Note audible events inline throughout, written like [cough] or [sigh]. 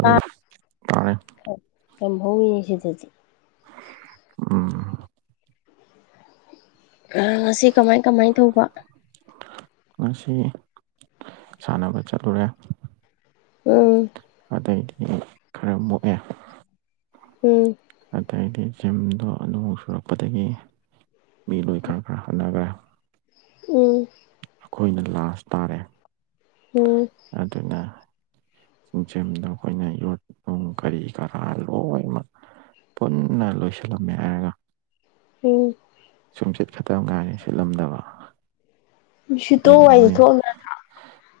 ꯇꯥ ꯇꯥꯔꯦ ꯌꯥꯝ ꯍꯧꯋꯤꯅꯦ ꯁꯤꯗꯗꯤ ꯎꯝ ꯑꯥ ꯉꯁꯤ ꯀꯃꯥꯏ ꯀꯃꯥꯏ ꯇꯧꯕ ꯉꯁꯤ ꯁꯥꯟꯅꯕ ꯆꯠꯂꯨꯔꯦ ꯎꯝ ꯑꯇꯩꯗꯤ ꯈꯔ ꯃꯨꯛꯑꯦ ꯎꯝ ꯑꯩꯗꯤ ꯖꯤꯝꯗꯣ ꯅꯣꯡ ꯆꯨꯔꯛꯄꯗꯒꯤ ꯃꯤ ꯂꯣꯏ ꯈꯔ ꯈꯔ ꯍꯟꯅꯈ꯭ꯔꯦ ꯎꯝ ꯑꯩꯈꯣꯏꯅ ꯂꯥꯁ ꯇꯥꯔꯦ ꯎꯝ ꯑꯗꯨꯅ ꯖꯤꯝꯗꯣ ꯑꯩꯈꯣꯏꯅ ꯌꯣꯠ ꯅꯨꯡ ꯀꯔꯤ ꯀꯔꯥ ꯂꯣꯏꯃꯛ ꯄꯨꯟꯅ ꯂꯣꯏꯁꯤꯜꯂꯝꯃꯦ ꯍꯥꯏꯔꯒ ꯎꯝ ꯁꯨꯝꯆꯤꯠ ꯈꯛꯇꯪ ꯉꯥꯏꯔꯦ ꯁꯤꯠꯂꯝꯗꯕ ꯁꯤꯇꯣꯛꯑ ꯑꯗꯨꯒ ꯋꯥꯏ ꯃꯩ ꯇꯩꯊꯣꯛ ꯑꯝ ꯌꯥꯗ꯭ꯔꯣ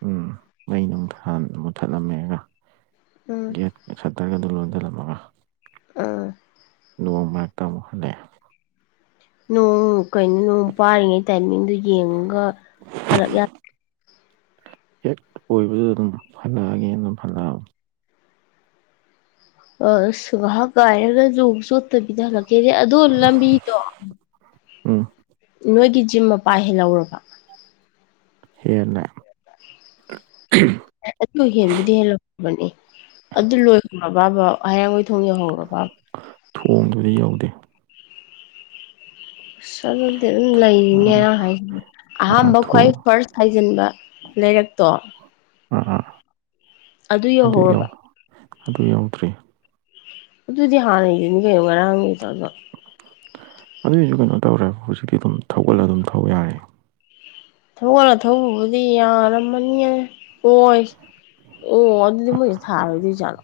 ꯎꯝ ꯃꯩ ꯅꯨꯡ ꯊꯥꯟꯕꯗꯣ ꯃꯨꯠꯊꯠꯂꯝꯃꯦ ꯉꯔꯥ ꯎꯝ ꯒꯦꯠ ꯁꯠꯇꯔꯒ ꯗꯨ ꯂꯣꯟꯁꯜꯂꯝꯃꯒ ꯑꯥ ꯅꯣꯡ ꯃꯔꯛꯇꯥꯃꯨꯛ ꯍꯜꯂꯛꯑꯦ ꯅꯣꯡ ꯀꯩꯅꯣ ꯄꯥꯔꯤꯉꯩ ꯇꯥꯏꯃꯤꯡꯗꯨ ꯌꯦꯡꯉꯥꯒ ꯍꯜꯂꯛ ꯌꯥ ꯍꯦꯛ ꯑꯣꯏꯕꯗꯨ ꯑꯗꯨꯝ ꯍꯟꯂꯛꯑꯒꯦꯅ ꯑꯗꯨꯝ ꯍꯜꯂꯛ ꯑꯕ ꯑꯥꯁ ꯉꯥꯏꯍꯥꯛ ꯉꯥꯏꯔꯒ ꯅꯣꯡ ꯆꯣꯠꯇꯕꯤꯗ ꯖꯦꯖꯦ ꯑꯗꯨꯒ ꯂꯝꯕꯤꯗꯣ ꯎꯝ ꯅꯣꯏꯒꯤ ꯖꯤꯝ ꯃꯄꯥ ꯍꯦꯜꯍꯧꯔꯕ ꯍꯦꯜꯂꯦ ꯑꯪꯝꯎꯝ ꯑꯦ ꯑꯗꯨ ꯍꯦꯟꯕꯨꯗꯤ ꯍꯦꯜꯍꯧꯔꯕꯅꯤ ꯑꯗꯨ ꯂꯣꯏꯈ꯭ꯔꯥ ꯕꯥꯕꯕꯥ ꯍꯩꯔꯥꯡꯒꯣꯢ ꯊꯣꯡ ꯌꯧꯍꯧꯔꯕ꯭ꯔꯥꯕꯥ ꯊꯣꯡꯗꯨꯗꯤ ꯌꯧꯗꯦ ꯑꯥꯁ ꯑꯗꯨꯗꯤ ꯑꯗꯨꯝ ꯂꯩꯔꯤꯅꯦ ꯑꯥ ꯃꯌꯥꯡ ꯍꯥꯏꯁꯤꯅꯦ ꯑꯥ ꯑꯍꯥꯟꯕꯥ ꯈ꯭ꯋꯥꯏ ꯊꯣꯡ ꯐꯥꯔꯠꯁ ꯍꯥꯏꯖꯤꯟꯕ ꯂꯩꯔꯛꯇꯣ [inaudible] ꯑꯥꯗꯨ ꯑꯗꯨ ꯌꯧ ꯌꯧꯍꯧꯔꯕꯥ ꯑꯗꯨ ꯌꯧꯗ꯭ꯔꯤ ꯑꯗꯨꯗꯤ ꯍꯥꯟꯅꯒꯤꯗꯨꯅꯤ ꯀꯩꯅꯣꯉꯔꯥꯡ ꯂꯩꯇꯥꯔꯖꯨ ꯑꯗꯨꯏꯁꯨ ꯀꯩꯅꯣ ꯇꯧꯔꯦ ꯍꯧꯖꯤꯛꯇꯤ ꯑꯗꯨꯝ ꯊꯧꯒꯠꯂꯥ ꯑꯗꯨꯝ ꯊꯧ ꯌꯥꯔꯦ ꯊꯧꯒꯠꯂꯥ ꯊꯧꯕꯕꯨꯗꯤ ꯌꯥꯔꯝꯃꯅꯤꯌꯦ ꯃꯣꯢ ꯑꯣ ꯑꯗꯨꯗꯤ ꯃꯣꯏꯖꯦ ꯊꯥꯔꯥꯔꯣꯏꯗꯣꯢ ꯖꯥꯠꯂꯣ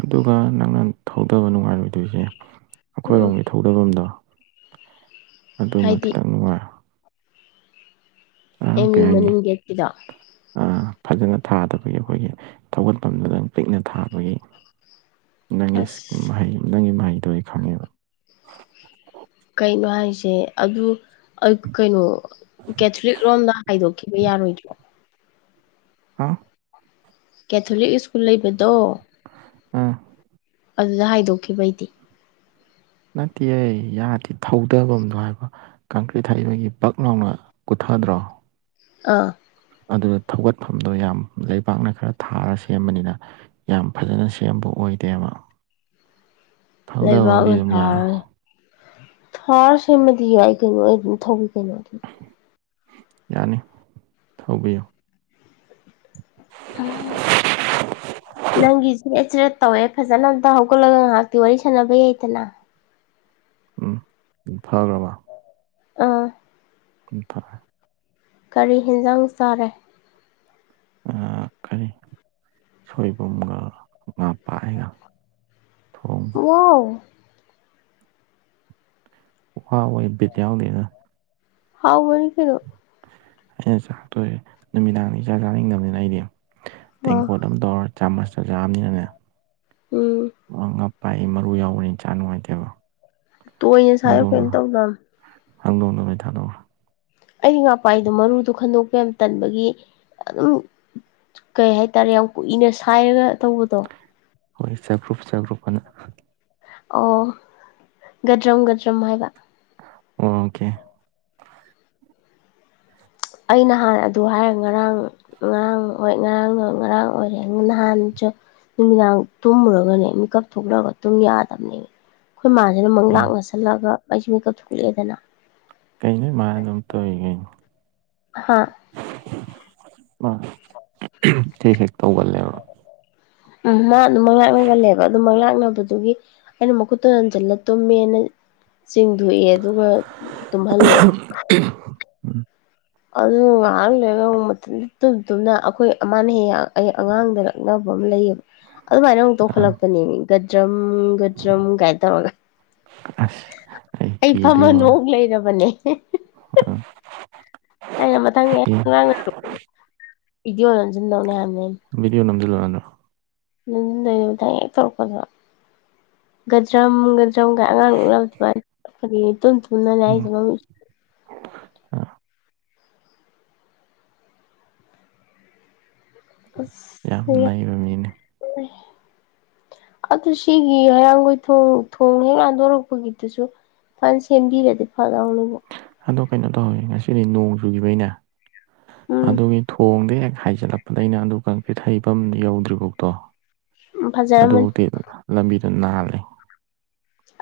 ꯑꯗꯨꯒ ꯅꯪꯅ ꯊꯧꯙꯕ ꯅꯨꯡꯉꯥꯏꯔꯣꯏꯗꯣꯏꯖꯦ ꯎꯝ ꯑꯩꯈꯣꯏꯔꯣꯝꯒꯤ ꯊꯧꯙꯐꯝꯗꯣ ꯑꯗꯨꯃ ꯍꯥꯏꯗꯤ ꯈꯤꯇꯪ ꯅꯨꯡꯉꯥꯏꯑꯣ ꯑꯥꯡ ꯑꯦꯝ ꯀꯩ ꯌꯨ ꯍꯥꯏꯅꯤ ꯃꯅꯤꯡ ꯒꯦꯠꯀꯤꯗꯣ ꯑꯥ ꯐꯖꯅꯥ ꯊꯥꯗꯕꯒꯤ ꯑꯩꯈꯣꯏꯒꯤ ꯊꯧꯒꯠꯐꯝꯗꯨꯗꯪ ꯄꯤꯛꯅ ꯊꯥꯕꯒꯤ ꯑꯁ [inaudible] ꯀꯩꯅꯣ ꯍꯥꯏꯖꯦ ꯑꯗꯨ ꯑꯣ ꯀꯩꯅꯣ ꯀꯦꯊꯂꯤꯛ ꯔꯣꯝꯗ ꯍꯥꯏꯗꯣꯛꯈꯤꯕ ꯌꯥꯔꯣꯏꯗ꯭ꯔꯣ ꯍꯥꯎ ꯀꯦꯊꯂꯤꯛ ꯁ꯭ꯀꯨꯜ ꯂꯩꯕꯗꯣ ꯑꯥ ꯑꯗꯨꯗꯥ ꯍꯥꯏꯗꯣꯛꯈꯤꯕꯩꯗꯤ ꯅꯠꯇꯤꯌꯦ ꯌꯥꯗꯦ ꯊꯧꯙꯐꯝꯗꯣ ꯍꯥꯏꯕꯥ ꯀꯪꯀ꯭ꯔꯤꯠ ꯊꯥꯗꯔꯤꯕꯒꯤ ꯕꯛ ꯂꯥꯎꯅ ꯀꯨꯊ [inaudible] ꯑꯥ ꯑꯗꯨꯅ ꯊꯧꯒꯠꯐꯝꯗꯣ ꯌꯥꯝ ꯂꯩꯕꯥꯛꯅ ꯈꯔꯥ ꯊꯥꯔ ꯁꯦꯝꯕꯅꯤꯅꯥ ꯌꯥꯝ ꯐꯖꯅ ꯁꯦꯝꯕ ꯑꯣꯏ ꯑꯣꯏꯗꯦꯕ ꯊꯧꯗꯕꯕꯨꯗꯤ ꯂꯩꯕꯥꯛꯅ ꯑꯗꯨꯝ ꯌꯥ ꯊꯥꯔꯒꯥ ꯊꯥꯔꯥ ꯁꯦꯝꯃꯗꯤ ꯌꯥꯏ ꯀꯩꯅꯣ ꯑꯩꯁꯨ ꯑꯗꯨꯝ ꯊꯧꯋꯤ ꯀꯩꯅꯣ ꯌꯥꯅꯤ ꯊꯧꯕꯤꯌꯨ ꯑꯥ ꯅꯪꯒꯤ ꯆꯦꯔꯦꯠ ꯆꯦꯔꯦꯠ ꯇꯧꯋꯦ ꯐꯖꯅꯥ ꯑꯝꯇ ꯍꯧꯒꯠꯂꯒ ꯉꯥꯏꯍꯥꯛꯇꯤ ꯋꯥꯔꯤ ꯁꯥꯟꯅꯕ ꯌꯥꯏꯗꯅꯥ ꯎꯝ ꯐꯒ꯭ꯔꯥꯕꯣ ꯑꯥ ꯇꯨꯝꯊꯈꯔ꯭ꯦ ꯀꯔꯤ ꯍꯦꯟꯖꯥꯡ ꯆꯥꯔꯦ ꯑꯥ ꯀꯔꯤ ꯁꯣꯏꯕꯨꯝꯒ ꯉꯥ ꯄꯥꯏꯒ ꯊꯣꯡꯕ ꯋꯥꯎ ꯋꯥ ꯋꯥꯏꯎ ꯕꯤꯠ ꯌꯥꯎꯗꯦꯗ ꯍꯥꯎꯕꯅꯤ ꯀꯩꯅꯣ ꯑꯩꯅ ꯆꯥꯛꯇꯣꯛ ꯑꯦ ꯅꯨꯃꯤꯗꯥꯡꯅꯤ ꯆꯥꯛ ꯆꯥꯅꯤꯡꯗꯕꯅꯤꯅ ꯑꯩꯗꯤ ꯑꯥ ꯇꯦꯡꯀꯣꯠ ꯑꯃ ꯇꯧꯔ ꯆꯥꯃꯁ ꯇ ꯆꯥꯕꯅꯤꯅꯅꯦ ꯎꯝ ꯑ ꯉꯥ ꯄꯥꯛꯏ ꯃꯔꯨ ꯌꯥꯎꯕꯅꯤ ꯆꯥ ꯅꯨꯡꯉꯥꯏꯇꯦꯕ ꯇꯨꯅꯣꯏ ꯁꯥꯏꯌꯣ ꯀꯩꯝ ꯍꯥꯡꯗꯣꯛꯅꯔꯣ ꯇꯧꯗꯕꯅꯤ [unintelligible] ꯑꯩꯗꯤ ꯉꯥꯄꯥꯏꯗꯣ ꯃꯔꯨꯗꯣ ꯈꯟꯗꯣꯛꯄ ꯌꯥꯝ ꯇꯟꯕꯒꯤ ꯑꯗꯨꯝ ꯀꯩ ꯍꯥꯏꯇꯥꯔꯦ ꯌꯥꯝ ꯀꯨꯏꯅ ꯁꯥꯏꯔꯒ ꯇꯧꯕꯗꯣ ꯍꯣꯏ ꯆꯦꯐ ꯭ꯔꯨꯨꯞ ꯆꯦꯐ ꯭ꯔꯨꯞ ꯑꯟꯥ ꯑꯣ ꯒꯗ꯭ꯔꯨꯝ ꯒꯗ꯭ꯔꯝ ꯍꯥꯏꯕ ꯑꯥ ꯑꯝ ꯀꯦ ꯑꯩ ꯅꯍꯥꯟ ꯑꯗꯨ ꯍꯥꯏꯔꯦ ꯉꯔꯥꯡ ꯉꯔꯥꯡ ꯑꯣꯏ ꯉꯔꯥꯡ ꯉꯔꯥꯡ ꯑꯣꯏꯔꯦ ꯅꯍꯥꯟ ꯅꯨꯃꯤꯗꯥꯡ ꯇꯨꯝꯃꯨꯔꯒꯅꯦ ꯃꯤꯀꯞ ꯊꯣꯛꯂꯛꯑꯒ ꯑꯗꯨꯨꯝ ꯌꯥꯗꯕꯅꯦꯝꯤ ꯑꯩꯈꯣꯏ ꯃꯥꯁꯤꯅ ꯗ ꯃꯪ ꯎꯝ ꯂꯥꯛꯅꯁꯜꯂꯛꯑꯒ ꯑꯩꯩꯁꯤ ꯃꯤ ꯀꯛꯊꯣꯛꯂꯛꯑꯦꯗꯅ ꯀꯩꯅꯣ ꯅꯣꯏ ꯃꯥꯅ ꯑꯗꯨꯝ ꯇꯧꯔꯤ ꯀꯩꯅꯣ ꯍꯥꯥ ꯑꯥ ꯑꯍꯝ ꯍꯦꯛ ꯍꯦꯛ ꯇꯧꯒꯜꯂꯦꯕꯣ ꯎꯝ ꯃꯥ ꯑꯗꯨꯝ ꯃꯪ ꯂꯥꯛꯅꯒꯜꯂꯦꯕ ꯑꯗꯨꯝ ꯃꯥꯛꯅꯕ ꯗꯨꯒꯤ ꯑꯩꯅ ꯃꯈꯨꯠꯇꯟꯁꯤꯜꯂ ꯇꯣꯃꯦꯅ ꯆꯤꯡꯊꯣꯛꯑꯦ ꯑꯗꯨꯒ ꯇꯨꯝꯍꯜꯂꯦ ꯎꯝ ꯑꯗꯨ ꯉꯥꯏꯍꯥꯛ ꯂꯩꯔꯒ ꯃꯊꯟꯇ ꯇꯨꯝ ꯇꯨꯝꯅ ꯑꯩꯈꯣꯏ ꯃꯥꯅ ꯍꯦꯛ ꯍꯦꯛ ꯑꯩ ꯑꯉꯥꯡꯗ ꯂꯛꯅꯕ ꯂꯩꯕ ꯑꯗꯨꯃꯥꯏꯅ ꯑꯃꯨꯛ ꯑꯥ ꯇꯧꯈꯠꯂꯛꯄꯅꯦꯝꯤ ꯒꯗ꯭ꯔꯝ ꯒꯗ꯭ꯔꯝ ꯀꯥꯏꯅ ꯇꯧꯔꯒ ꯑꯁ ꯑꯩ ꯐꯝꯃ ꯅꯣꯛ ꯂꯩꯔꯕꯅꯦ ꯎꯝ ꯑꯩꯅ ꯃꯊꯪꯒ ꯍꯦꯛ ꯑꯉꯥꯡ ꯚꯤꯗꯤꯑꯣ ꯅꯝꯁꯤꯟꯗꯧꯅꯦ ꯍꯥꯏꯝꯅꯦ [unintelligible] [unintelligible] ꯒꯗ꯬ꯔꯝ ꯒꯗꯔꯝ ꯀꯥꯏꯅ ꯑꯉꯥꯡ ꯂꯛꯅꯕꯗꯨ ꯎꯝ ꯑꯗꯨꯃꯥꯏꯅ [unintelligible] ꯌꯥꯝ ꯑꯁ ꯅꯩꯕ ꯃꯤꯅꯤ ꯑꯗꯨ ꯁꯤꯒꯤ ꯍꯩꯔꯥꯡꯒꯣꯏ ꯊꯣꯡ ꯊꯣꯡ ꯍꯦꯛ ꯂꯟꯗꯣꯔꯛꯄꯒꯤꯗꯨꯁꯨ ꯐꯖꯅ ꯁꯦꯝꯕꯤꯔꯗꯤ ꯐꯗꯎꯅꯦꯕꯨ ꯑꯗꯣ ꯀꯩꯅꯣ ꯇꯧꯋꯏꯦ ꯉꯁꯤꯗꯤ ꯅꯣꯡ ꯆꯨꯈꯤꯕꯩꯅꯦ ꯎꯝ ꯑꯗꯨꯒꯤ ꯊꯣꯡꯗꯩ ꯍꯦꯛ ꯍꯥꯏꯖꯤꯜꯂꯛꯄꯗꯒꯤ ꯗꯩꯅ ꯑꯗꯨ ꯏꯊꯩꯐꯝ ꯌꯧꯗ꯭ꯔꯤꯐꯥꯎꯗꯣ ꯐꯖꯔꯝꯃꯅꯤ ꯑꯗꯨꯕꯨꯛꯗꯤ ꯂꯝꯕꯤꯗ ꯅꯥꯜꯂꯩ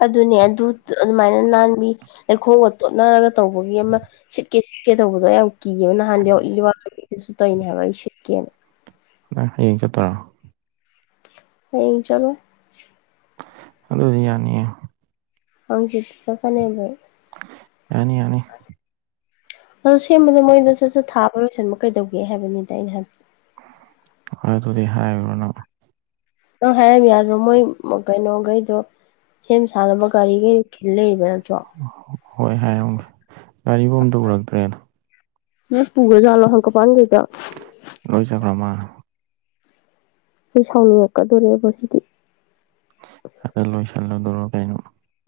ꯑꯗꯨꯅꯦ ꯑꯗꯨ ꯑꯗꯨꯃꯥꯏꯅ ꯅꯥꯟꯕꯤ ꯂꯩꯈꯣꯜꯒ ꯇꯣꯠꯅꯔꯒ ꯇꯧꯕꯒꯤ ꯑꯃ ꯁꯤꯠꯀꯦ ꯁꯤꯠꯀꯦ ꯇꯧꯕꯗꯣ ꯌꯥꯝ ꯀꯤꯌꯦꯕ ꯅꯍꯥꯜ ꯇꯩꯏꯅꯦ ꯍꯥꯏꯕ ꯑꯩ ꯁꯤꯠꯀꯦꯅ ꯅꯪ ꯍꯌꯦꯡ ꯆꯠꯇꯣꯏꯔꯣ ꯍꯌꯦꯡ ꯆꯠꯂꯣꯏ ꯑꯗꯨꯗꯤ ꯌꯥꯅꯤꯌꯦ ꯍꯪꯆꯤꯠ ꯆꯠꯀꯅꯦꯕ ꯑꯩ ꯌꯥꯅꯤ ꯌꯥꯅꯤ ꯑꯗꯣ ꯁꯦꯝꯕꯗꯣ ꯃꯣꯏꯅ ꯁꯠ ꯁꯠ ꯊꯥꯕ ꯂꯣꯏꯁꯟꯕ ꯀꯩꯗꯧꯒꯦ ꯍꯥꯏꯕꯅꯤꯗ ꯑꯩꯅ ꯍꯥꯏꯕꯗꯤ ꯍꯣꯏ ꯑꯗꯨꯗꯤ ꯍꯥꯏꯔꯨꯔꯅꯨ ꯅꯪ ꯍꯥꯏꯔꯝ ꯌꯥꯗ꯭ꯔꯣ ꯃꯣꯏ ꯀꯩꯅꯣꯒꯩꯗꯣ ꯁꯦꯝ ꯁꯥꯅꯕ ꯒꯔꯤꯒꯩ ꯈꯤꯜꯂꯩꯗꯅ ꯍꯣꯏ ꯍꯥꯏꯔꯝꯒꯦ ꯒꯥꯔꯤꯕꯨ ꯑꯃꯇ ꯎꯔꯛꯇ꯭ꯔꯦꯗ ꯂꯣꯏ ꯄꯨꯒ꯭ꯔꯖꯥꯠꯂꯣ ꯍꯪꯒꯄꯥꯜ ꯀꯩꯀꯥ ꯂꯣꯏ ꯆꯠꯈ꯭ꯔꯃꯥꯜꯂꯦ ꯑꯩ ꯁꯥꯎꯅꯤꯡꯉꯛꯀꯗꯧꯔꯦꯕꯣ ꯁꯤꯗꯤ ꯑꯗꯣ ꯂꯣꯏꯁꯟꯂꯨꯗꯨꯔꯣ ꯀꯩꯅꯣ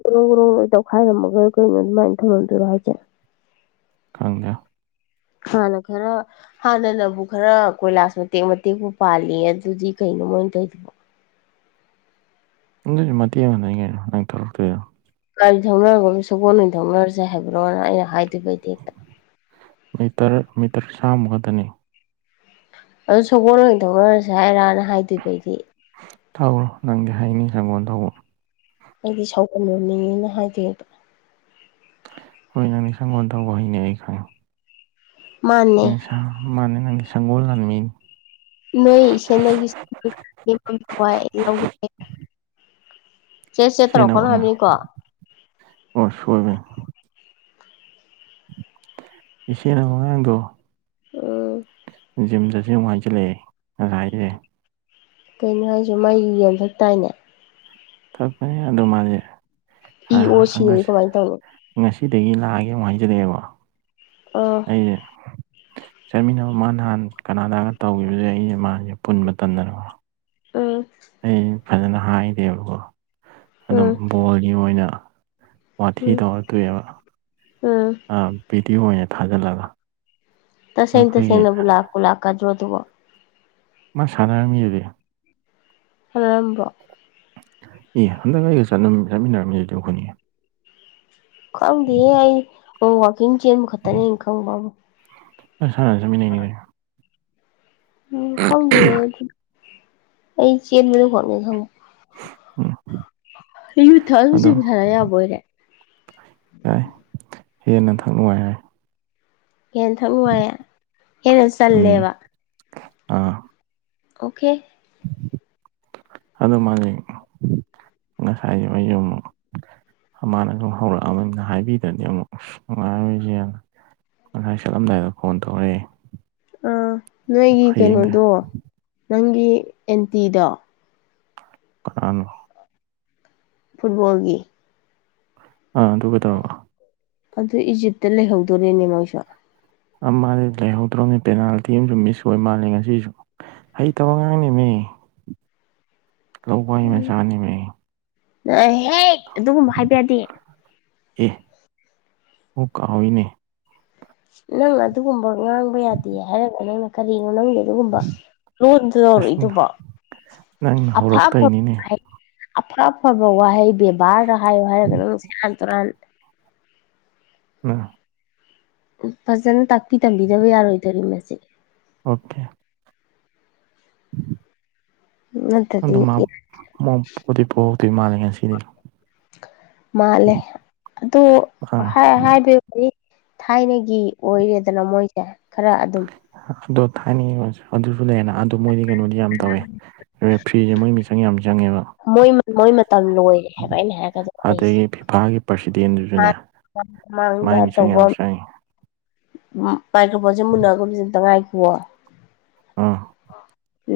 ꯒꯣꯔꯣꯡ ꯒꯣꯔꯣꯡ ꯂꯣꯏ ꯇꯧꯈꯥꯏꯔꯝꯃꯒ ꯑꯩꯈꯣꯏ ꯑꯗꯨꯃꯥꯏ ꯊꯅꯝꯗꯣꯏꯔꯣ ꯍꯥꯏꯖꯦ [unintelligible] ꯍꯥꯟꯅ ꯈꯔ ꯍꯥꯟꯅꯅꯕꯨ ꯈꯔ ꯀꯣꯏꯂꯥꯁ ꯃꯇꯦꯛ ꯃꯇꯦꯛꯄꯨ ꯄꯥꯜꯂꯤ ꯑꯗꯨꯗꯤ ꯀꯩꯅꯣ ꯃꯣꯏꯅ ꯇꯧꯏꯗꯨꯕꯣ ꯑꯗꯨꯑꯣꯏꯁꯨ ꯃꯇꯦꯡ ꯑꯃꯈꯛꯇꯅꯤ ꯀꯩꯅꯣ ꯅꯪ ꯊꯣꯔꯛꯇꯨꯏꯗꯣ ꯒꯥꯔꯤ ꯊꯧꯅꯔꯒꯨꯝꯁꯤ ꯁꯒꯣꯜ ꯑꯣꯏꯅ ꯊꯧꯅꯔꯁꯦ ꯍꯥꯏꯕ꯭ꯔꯣꯅ ꯑꯩꯅ ꯍꯥꯏꯗꯨꯏꯕ ꯑꯩꯗꯤ ꯃꯤꯇꯔ ꯃꯤꯇꯔ ꯆꯥꯝꯃꯨꯛ ꯈꯛꯇꯅꯤ ꯑꯗꯨ ꯁꯒꯣꯜ ꯑꯣꯏꯅ ꯊꯧꯅꯔꯁꯦ ꯍꯥꯏꯔꯅ ꯍꯥꯏꯗꯨꯏꯕ ꯑꯩꯗꯤ ꯊꯧꯔꯣ ꯅꯪꯗꯤ ꯍꯩꯅꯤ ꯁꯒꯣꯜ ꯊꯧꯕ ꯑꯩꯗꯤ ꯁꯥꯎꯒꯟꯕ ꯃꯤꯅꯤꯅ ꯍꯥꯏꯗꯨꯏꯕ ꯍꯣꯏ ꯅꯪꯗꯤ ꯁꯒꯣꯜ ꯊꯧꯕ ꯍꯩꯅꯤ ꯑꯩ ꯈꯪꯏ ꯃꯥꯅꯦ [unintelligible] ꯃꯥꯅꯤ ꯅꯪꯗꯤ ꯁꯪꯒꯣꯜ ꯂꯥꯟꯃꯤꯅꯤ ꯅꯣꯏ ꯏꯁꯦꯟꯗꯒꯤ ꯍꯋꯥꯏ ꯂꯧꯒꯦ ꯆꯦꯠ ꯆꯦꯠ ꯁꯦꯟꯅꯕ ꯇꯧꯔꯛꯀꯅꯣ ꯍꯥꯏꯕꯅꯤꯀꯣ ꯁꯣꯏꯕꯅꯦ ꯏꯆꯦꯅ ꯃꯉꯥꯡꯗꯣ ꯑ ꯖꯤꯝ ꯆꯇꯁꯤ ꯑꯃꯨꯛ ꯍꯥꯏꯖꯤꯜꯂꯛꯑꯦ ꯉꯁꯥꯏꯖꯦ ꯀꯩꯅꯣ ꯍꯥꯏꯖꯦ ꯃꯩ ꯌꯨ ꯌꯥꯝ ꯊꯛ ꯇꯥꯏꯅꯦ ꯊꯛꯄꯅꯦ ꯑꯗꯨꯝ ꯃꯥꯗꯤ ꯏ ꯑꯣ ꯁꯤꯗꯤ ꯀꯃꯥꯏꯅ ꯇꯧꯅꯤ [unintelligible] ꯉꯁꯤ ꯁꯤꯗꯒꯤ ꯂꯥꯛꯑꯒꯦ ꯑꯃꯨꯛ ꯍꯥꯏꯖꯟꯂꯛꯑꯦ ꯑꯃꯨꯛ ꯑꯥ ꯑꯩꯖꯦ ꯆꯠꯃꯤꯟꯅꯕ ꯃꯥ ꯅꯍꯥꯟ ꯀꯅꯥꯗꯥꯒ ꯇꯧꯒꯤꯕꯗꯒꯤ ꯑꯩꯅ ꯃꯥꯖꯦ ꯄꯨꯟꯕ ꯇꯗꯅꯀꯣ ꯎꯝ ꯑꯩꯅꯅꯤ ꯐꯖꯅ ꯍꯥꯏꯗꯦꯕꯀꯣ ꯑꯗꯨꯝ ꯎꯝ ꯕꯣꯜꯒꯤ ꯑꯣꯏꯅ ꯋꯥꯊꯤ ꯎꯝ ꯇꯧꯔꯒ ꯇꯣꯛꯑꯦꯕ ꯎꯝ ꯑ ꯚꯤꯗꯤꯑꯣ ꯑꯣꯏꯅ ꯊꯥꯖꯜꯂꯒ ꯇꯁꯦꯡ ꯇꯁꯦꯡꯅꯕꯨ ꯂꯥꯛꯄꯨ ꯂꯥꯛꯀꯗꯔꯣ ꯑꯗꯨꯕꯣ ꯃꯥ ꯁꯥꯟꯅꯔꯝꯃꯤꯗꯨꯗꯤ ꯁꯥꯟꯅꯔꯝꯕ꯭ꯔꯣ ꯑꯦ ꯍꯟꯗꯛ ꯑꯩꯒ ꯆꯠꯂꯝ ꯆꯠꯃꯤꯟꯅꯔꯝꯃꯤꯗꯨꯗꯤ ꯏꯈꯣꯏꯅꯤ ꯈꯪꯗꯦꯍꯦ ꯑꯩ ꯑꯣ ꯋꯥꯀꯤꯡ ꯆꯦꯟꯕ ꯈꯛꯇꯅꯤ ꯑꯩꯅ ꯈꯪꯕꯕꯨ ꯁꯥꯟꯅ ꯆꯠꯃꯤꯟꯅꯩꯅꯤ ꯀꯩꯅꯣ ꯎꯝ ꯈꯪꯗꯦ ꯑꯗꯨꯗꯤ ꯑꯩ ꯆꯦꯟꯕꯗꯨ ꯈꯛꯅꯤ ꯈꯪꯕ ꯎꯝ ꯌꯨ ꯊꯛꯑꯖꯨ ꯑꯗꯣ ꯖꯤꯝ ꯁꯥꯟꯅ ꯌꯥꯕꯣꯏꯔꯦ ꯌꯥꯏ ꯍꯦꯟꯅ ꯊꯛ ꯅꯨꯡꯉꯥꯏ ꯍꯥꯏ ꯍꯦꯟꯅ ꯊꯛ ꯅꯨꯡꯉꯥꯏꯌꯦ ꯍꯦꯟꯅ ꯎꯝ ꯆꯜꯂꯦꯕ ꯑꯥ ꯑꯣꯀꯦ ꯑꯗꯨ ꯃꯥꯜꯂꯤ ꯉꯁꯥꯏꯒꯤ ꯃꯌꯨꯝ [unintelligible] ꯃꯅ ꯑꯗꯨꯝ ꯍꯧꯔꯛꯑꯕꯅꯤꯅ ꯍꯥꯏꯕꯤꯗꯗꯤ ꯑꯃꯨꯛ ꯅꯨꯡꯉꯥꯏꯔꯔꯣꯏꯗꯥꯅ ꯉꯥꯁꯥꯏ ꯆꯠꯂꯝꯗꯥꯏꯗ ꯐꯣꯟ ꯇꯧꯔꯦ ꯑꯥ ꯅꯣꯏꯒꯤ ꯀꯩꯅꯣꯗꯣ ꯅꯪꯒꯤ ꯑꯦꯟꯇꯤꯗꯣ ꯀꯅꯥꯅꯣ ꯐꯨꯠꯕꯣꯜꯒꯤ ꯑꯥ ꯑꯗꯨ ꯀꯩꯗꯧꯔꯕ ꯑꯗꯨ ꯏꯖꯤꯞꯇ ꯂꯩꯍꯧꯗꯣꯔꯦꯅꯦ ꯃꯣꯏꯁꯨ ꯑ ꯃꯥꯅꯤ ꯂꯩꯍꯧꯗ꯭ꯔꯧꯕꯅꯤ ꯄꯦꯅꯥꯜꯇꯤ ꯑꯃꯁꯨ ꯃꯤꯁ ꯑꯣꯏ ꯃꯥꯜꯂꯦ ꯉꯁꯤꯁꯨ ꯍꯩ ꯇꯕ ꯉꯥꯡꯅꯦꯃꯤ [unintelligible] ꯂꯧꯋꯥꯏ ꯃꯆꯥꯅꯦ ꯃꯤ ꯌꯔꯦ ꯍꯦ ꯑꯗꯨꯒꯨꯝꯕ ꯍꯥꯏꯕ ꯌꯥꯗꯦ ꯑꯦ ꯍꯣ ꯀꯥꯎꯏꯅꯦ ꯅꯪ ꯑꯗꯨꯒꯨꯝꯕ ꯉꯥꯡꯕ ꯌꯥꯗꯦ ꯍꯥꯏꯔꯒ ꯅꯪꯅ ꯀꯔꯤ ꯅꯪꯒꯤ ꯑꯗꯨꯒꯨꯝꯕ ꯂꯣꯟꯗꯨ ꯑꯁ ꯇꯧꯔꯛꯏꯗꯨꯕꯣ [unintelligible] ꯅꯪꯅ ꯑꯐ ꯍꯧꯔꯛꯄꯩ ꯅꯤꯅꯦ ꯑꯐꯕ ꯑꯐ ꯑꯐꯕ ꯋꯥꯍꯩ ꯕꯦꯕꯥꯔꯗ ꯍꯥꯏꯌꯨ ꯍꯥꯏꯔꯒ ꯅꯪꯅ ꯁꯦꯔꯥꯟ ꯇꯨꯔꯥꯟ ꯑ [unintelligible] ꯎꯝ ꯐꯖꯅ ꯇꯥꯛꯄꯤ ꯇꯝꯕꯤꯗꯕ ꯌꯥꯔꯣꯏꯗꯣꯔꯤ ꯃꯁꯦ ꯑꯣꯀꯦ ꯅꯠꯇ꯭ꯔꯗꯤ ꯑꯗꯨ ꯃꯥ ꯃꯥ ꯄꯣꯗꯤ ꯄꯣꯍꯧꯗꯣꯏ ꯃꯥꯂꯦ ꯉꯁꯤꯗꯤ ꯃꯥꯜꯂꯦ ꯑꯗꯨ ꯑꯥ ꯍꯥꯏ ꯍꯥꯏꯗꯤ ꯊꯥꯏꯅꯒꯤ ꯑꯣꯏꯔꯦꯗꯅ ꯃꯣꯏꯁꯦ ꯈꯔ ꯑꯗꯨꯝ ꯗꯣ ꯊꯥꯏꯅꯤ ꯑꯗꯨꯁꯨꯂꯩꯅ [unintelligible] ꯑꯗꯨ ꯃꯣꯏꯗꯤ ꯀꯩꯅꯣꯗꯤ ꯌꯥꯝ ꯇꯧꯋꯦ ꯔꯦꯐ꯭ꯔꯤꯁꯨ ꯃꯣꯏ ꯃꯤꯆꯪ ꯌꯥꯝ ꯆꯪꯉꯦꯕ ꯃꯣꯏ ꯃꯣꯏ ꯃꯇꯝ ꯂꯣꯏꯔꯦ ꯍꯥꯏꯕ ꯑꯩꯅ ꯍꯥꯏꯔꯛꯀꯗꯕ ꯑꯩꯁꯦ ꯑꯗꯒꯤ ꯐꯤꯐꯥꯒꯤ ꯄ꯭ꯔꯁꯤꯗꯦꯟꯗꯨꯁꯨꯅꯦ ꯍꯥꯟꯅ ꯃꯥꯏ ꯃꯤꯆꯪ ꯌꯥꯝ ꯆꯪꯉꯦ ꯃꯥꯏꯀ꯭ꯔꯣ ꯐꯣꯟꯁꯦ ꯃꯨꯟꯅꯒꯨꯝꯁꯦ ꯑꯝꯇ ꯉꯥꯏꯈꯨꯑꯣ ꯑ [unintelligible]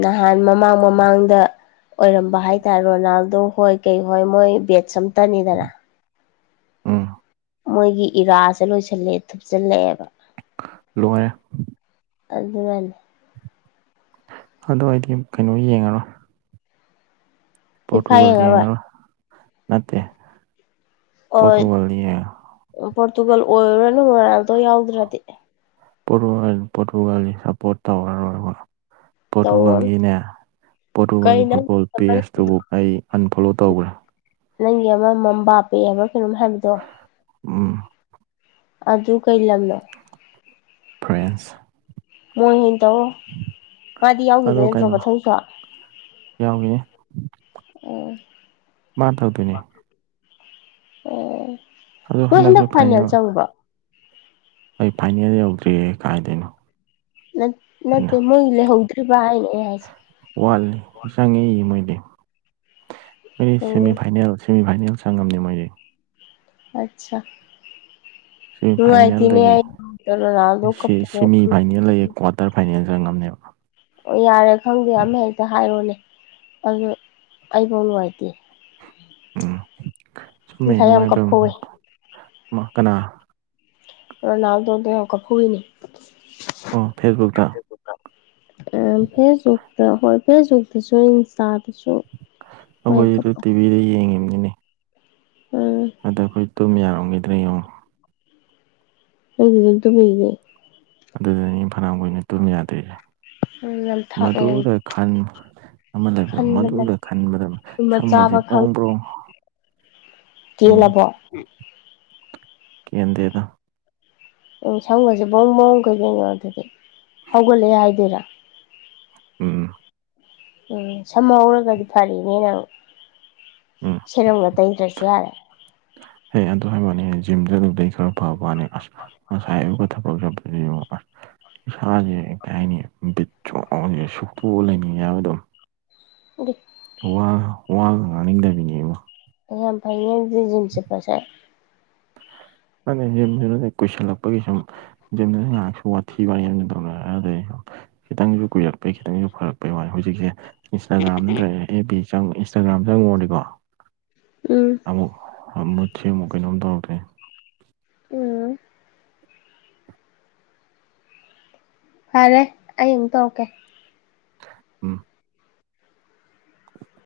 ꯅꯍꯥꯟ ꯃꯃꯥꯡ ꯃꯃꯥꯡꯗ ꯑꯣꯏꯔꯝꯕ ꯍꯥꯏꯇꯥꯔꯦ ꯔꯣꯅꯥꯜꯗꯣ ꯍꯣꯏ ꯀꯩ ꯍꯣꯏ ꯃꯣꯏ ꯕꯦꯠꯁ ꯑꯝꯇꯅꯤꯗꯅ ꯎꯝ [unintelligible] ꯃꯣꯏꯒꯤ ꯏꯔꯥꯥꯁꯦ ꯂꯣꯏꯁꯤꯜꯂꯦ ꯊꯨꯞꯆꯜꯂꯛꯑꯦꯕ ꯂꯣꯏꯔꯦ ꯇꯜꯂꯤ ꯌꯥꯝꯅ ꯑꯗꯨ ꯑꯩꯗꯤ ꯀꯩꯅꯣ ꯌꯦꯡꯉꯔꯣꯏ ꯄꯣꯔꯇꯨꯒꯜ ꯌꯦꯡꯉꯔꯣꯏ ꯅꯠꯇꯦ ꯑꯣ ꯄꯣꯔꯇꯨꯒꯜꯗꯤ ꯌꯥꯏ ꯄꯣꯔꯇꯨꯒꯜ ꯑꯣꯏꯔꯨꯔꯅꯨ ꯔꯣꯅꯥꯜꯗꯣ ꯌꯥꯎꯗ꯭ꯔꯗꯤ ꯄꯣꯇꯨ ꯄꯣꯔꯇꯨꯒꯥꯜ ꯁꯞꯄꯣꯔꯠ ꯇꯧꯔꯔꯣꯏꯕ ꯇꯧꯔꯨꯔꯅꯨ ꯄꯣꯔꯇꯨꯒꯥꯜꯒꯤꯅꯦ [unintelligible] ꯄꯣꯔꯇꯨꯒꯥꯜꯒꯤ ꯀꯩ ꯅꯪ ꯐꯨꯠꯕꯣꯜ ꯄꯦꯖꯇꯨꯕꯧ ꯑꯩ ꯑꯟꯐꯣꯂꯣ ꯇꯧꯈ꯭ꯔꯦ ꯅꯪꯒꯤ ꯑꯃ ꯃꯝꯕꯥꯄꯦ ꯍꯥꯏꯕ ꯀꯩꯅꯣꯝ ꯍꯥꯏꯕꯗꯣ ꯎꯝ ꯑꯗꯨ ꯀꯩ ꯂꯝꯅꯣ ꯐ꯭ꯔꯦꯟꯁ ꯃꯣꯏꯅꯤ ꯇꯪꯅꯦ ꯌꯧꯗꯤ ꯌꯥꯎꯈꯤꯗꯣꯏ ꯑꯗꯣ ꯅꯠꯇ꯭ꯔꯣ ꯀꯩꯅꯣ ꯃꯊꯪꯁꯨ ꯌꯥꯎꯈꯤꯅꯤ ꯎꯝ ꯃꯥꯅ ꯇꯧꯗꯣꯏꯅꯦ ꯑꯥ ꯑꯗꯣ ꯅꯣ ꯍꯟꯗꯛꯁꯨ ꯍꯟꯗꯛ ꯐꯥꯏꯅꯦꯜ ꯆꯪꯕꯔꯣ ꯑꯩ ꯐꯥꯏꯅꯦꯜ ꯌꯧꯗ꯭ꯔꯤꯌꯦ ꯀꯥꯏꯗꯩꯏꯅꯣ ꯅꯠ ꯅꯠꯇꯦ ꯃꯣꯏ ꯂꯩ ꯍꯧꯗꯔꯤꯕ ꯍꯏꯅꯦ ꯑꯩꯅ ꯍꯏꯁꯦ ꯃꯤꯗꯤ ꯑꯣ ꯁꯤꯃꯤꯐꯥꯏꯅꯦꯜ ꯁꯤꯃꯤꯐꯥꯏꯅꯦꯜ ꯆꯪꯝꯅꯤ ꯃꯣꯏꯗꯤ ꯑꯆꯥ ꯁꯤꯃꯤꯐꯥꯏꯅꯦꯜꯗꯒꯤ ꯔꯣꯅꯥꯜꯗꯣ ꯁꯦꯃꯤ ꯀꯞꯄꯗꯣ ꯐꯥꯏꯅꯦꯜ ꯑꯌꯦ ꯀ꯭ꯋꯥꯔꯇꯔ ꯐꯥꯏꯅꯦꯜ ꯉꯝꯅꯦꯕ ꯑꯣ ꯌꯥꯔꯦ ꯈꯪꯗꯦ ꯑꯃ ꯍꯦꯛꯇ ꯍꯥꯏꯔꯣꯅꯦ ꯑꯗꯨ ꯑꯩꯐꯧ ꯅꯨꯡꯉꯥꯏꯇꯦ ꯆꯨꯝꯃꯦ ꯉꯁꯥꯏ ꯌꯥꯝ ꯅꯨꯡꯉꯥꯏꯐꯝ ꯀꯞꯐꯧꯋꯦ ꯃ ꯀꯅꯥ ꯔꯣꯅꯜꯗꯣꯗꯣ ꯌꯝ ꯀꯞꯐꯧꯋꯤꯅꯦ ꯑꯣ ꯐꯦꯁꯕꯨꯛꯇ ꯑꯥ ꯐꯦꯁꯕꯨꯛꯇ ꯍꯣꯏ ꯐꯦꯁꯕꯨꯛꯇꯁꯨ ꯏꯟꯁꯇꯥ ꯑꯩꯈꯣꯏꯗꯤ ꯑꯗꯨ ꯇꯤꯚꯤꯗ ꯌꯦꯡꯉꯤꯝꯅꯤꯅꯦ ꯎꯝ ꯑꯗ ꯑꯩꯈꯣꯏ ꯇꯨꯝ ꯌꯥꯔꯝꯈꯤꯗ꯭ꯔ ꯌꯦꯉꯣ ꯅꯪꯗꯤ ꯑꯗꯨꯝ ꯇꯨꯝꯃꯤꯗꯨꯗꯤ ꯑꯗꯨꯗꯅꯤ ꯐꯅꯤꯌꯥꯝ ꯀꯨꯏꯅ ꯇꯨꯝ ꯌꯥꯗꯤꯁꯦ ꯎꯝ ꯌꯥꯝ ꯊꯥꯛꯑꯦ ꯃꯗꯨꯗ ꯈꯟ ꯑꯃ ꯂꯩꯕ ꯈꯟꯕꯗ ꯃꯗꯨꯗ ꯈꯟꯕꯗ ꯇꯨꯝꯕ ꯁꯝꯒꯁꯦ ꯆꯥꯕ ꯄ꯭ꯔꯣꯡ ꯄ꯭ꯔꯣꯡ ꯎꯝ ꯇꯦꯜꯂꯕꯣ ꯀꯦꯟꯗꯦꯗ ꯎꯝ ꯁꯝ ꯒꯁꯦ ꯕꯣꯡ ꯕꯣꯡ ꯀꯩꯗꯧꯅꯣ ꯑꯗꯨꯗꯤ ꯍꯧꯒꯠꯂꯛꯑꯦ ꯍꯥꯏꯗꯣꯏꯔꯥ ꯎꯝ ꯎꯝ ꯁꯝꯍꯧꯔꯒꯗꯤ ꯐꯔꯦꯅꯦ ꯅꯪ ꯎꯝ ꯁꯦꯔꯒ ꯇꯩꯗ꯭ꯔꯁꯨ ꯌꯥꯔꯦ ꯍꯦ ꯑꯗꯨ ꯍꯥꯏꯕꯋꯅꯦ ꯖꯤꯝ ꯆꯠꯂꯨꯕꯗꯩ ꯈꯔ ꯐꯕꯋꯅꯤ ꯑꯁ ꯉꯁꯥꯏ ꯑꯌꯨꯛꯀ ꯊꯕꯛ ꯆꯠꯄꯗꯣ ꯌꯦꯡꯉꯣ ꯑꯁ ꯏꯁꯥꯁꯦ ꯀꯩ ꯍꯥꯏꯅꯤ ꯕꯤꯠ ꯁꯨꯡꯌꯎ ꯌꯎꯗꯦ ꯁꯨꯛꯇꯣꯛꯑ ꯂꯩꯅꯤꯡꯉꯦꯕ ꯑꯗꯨꯝ ꯋꯥ ꯋꯥꯒ ꯉꯡꯅꯤꯡꯗꯕꯤꯅꯦꯕꯣ ꯌꯥꯝꯐꯩꯅꯦ ꯑꯗꯨꯗꯤ ꯖꯤꯝ ꯆꯠꯄꯁꯦ ꯈꯪꯗꯦ ꯖꯤꯝꯁꯨꯇꯦ ꯀꯨꯏꯁꯤꯜꯂꯛꯄꯒꯤ ꯁꯨꯝ ꯖꯤꯝꯗꯁꯨ ꯉꯥꯏꯍꯛꯁꯨ ꯋꯥꯊꯤ ꯋꯥꯔꯦꯝ ꯇꯧꯅꯔꯩ ꯈꯤꯇꯪꯁꯨ ꯀꯨꯏꯔꯛꯄꯩ ꯈꯤꯇꯪꯁꯨ ꯐꯔꯛꯄꯩ ꯋꯅꯤ ꯍꯧꯖꯤꯛꯁꯦ ꯏꯟꯁꯇꯥꯒ꯭ꯔꯥꯝ ꯅꯠꯇ꯭ꯔꯒ ꯑꯦꯞ ꯕꯤ ꯏꯟꯁꯇꯥꯒ꯭ꯔꯥꯝ ꯆꯪꯉꯨꯔꯗꯤꯀꯣ ꯎꯝ ꯑꯃꯨꯛ ꯃꯨꯠꯁꯦ ꯑꯃꯨꯛ ꯀꯩꯅꯣꯝ ꯇꯧ꯭ꯔꯛꯇꯣꯏꯅꯤ ꯎꯝ ꯐꯔꯦ ꯑꯩꯃꯨꯛ ꯇꯧꯔꯛꯀꯦ ꯎꯝ [inaudible]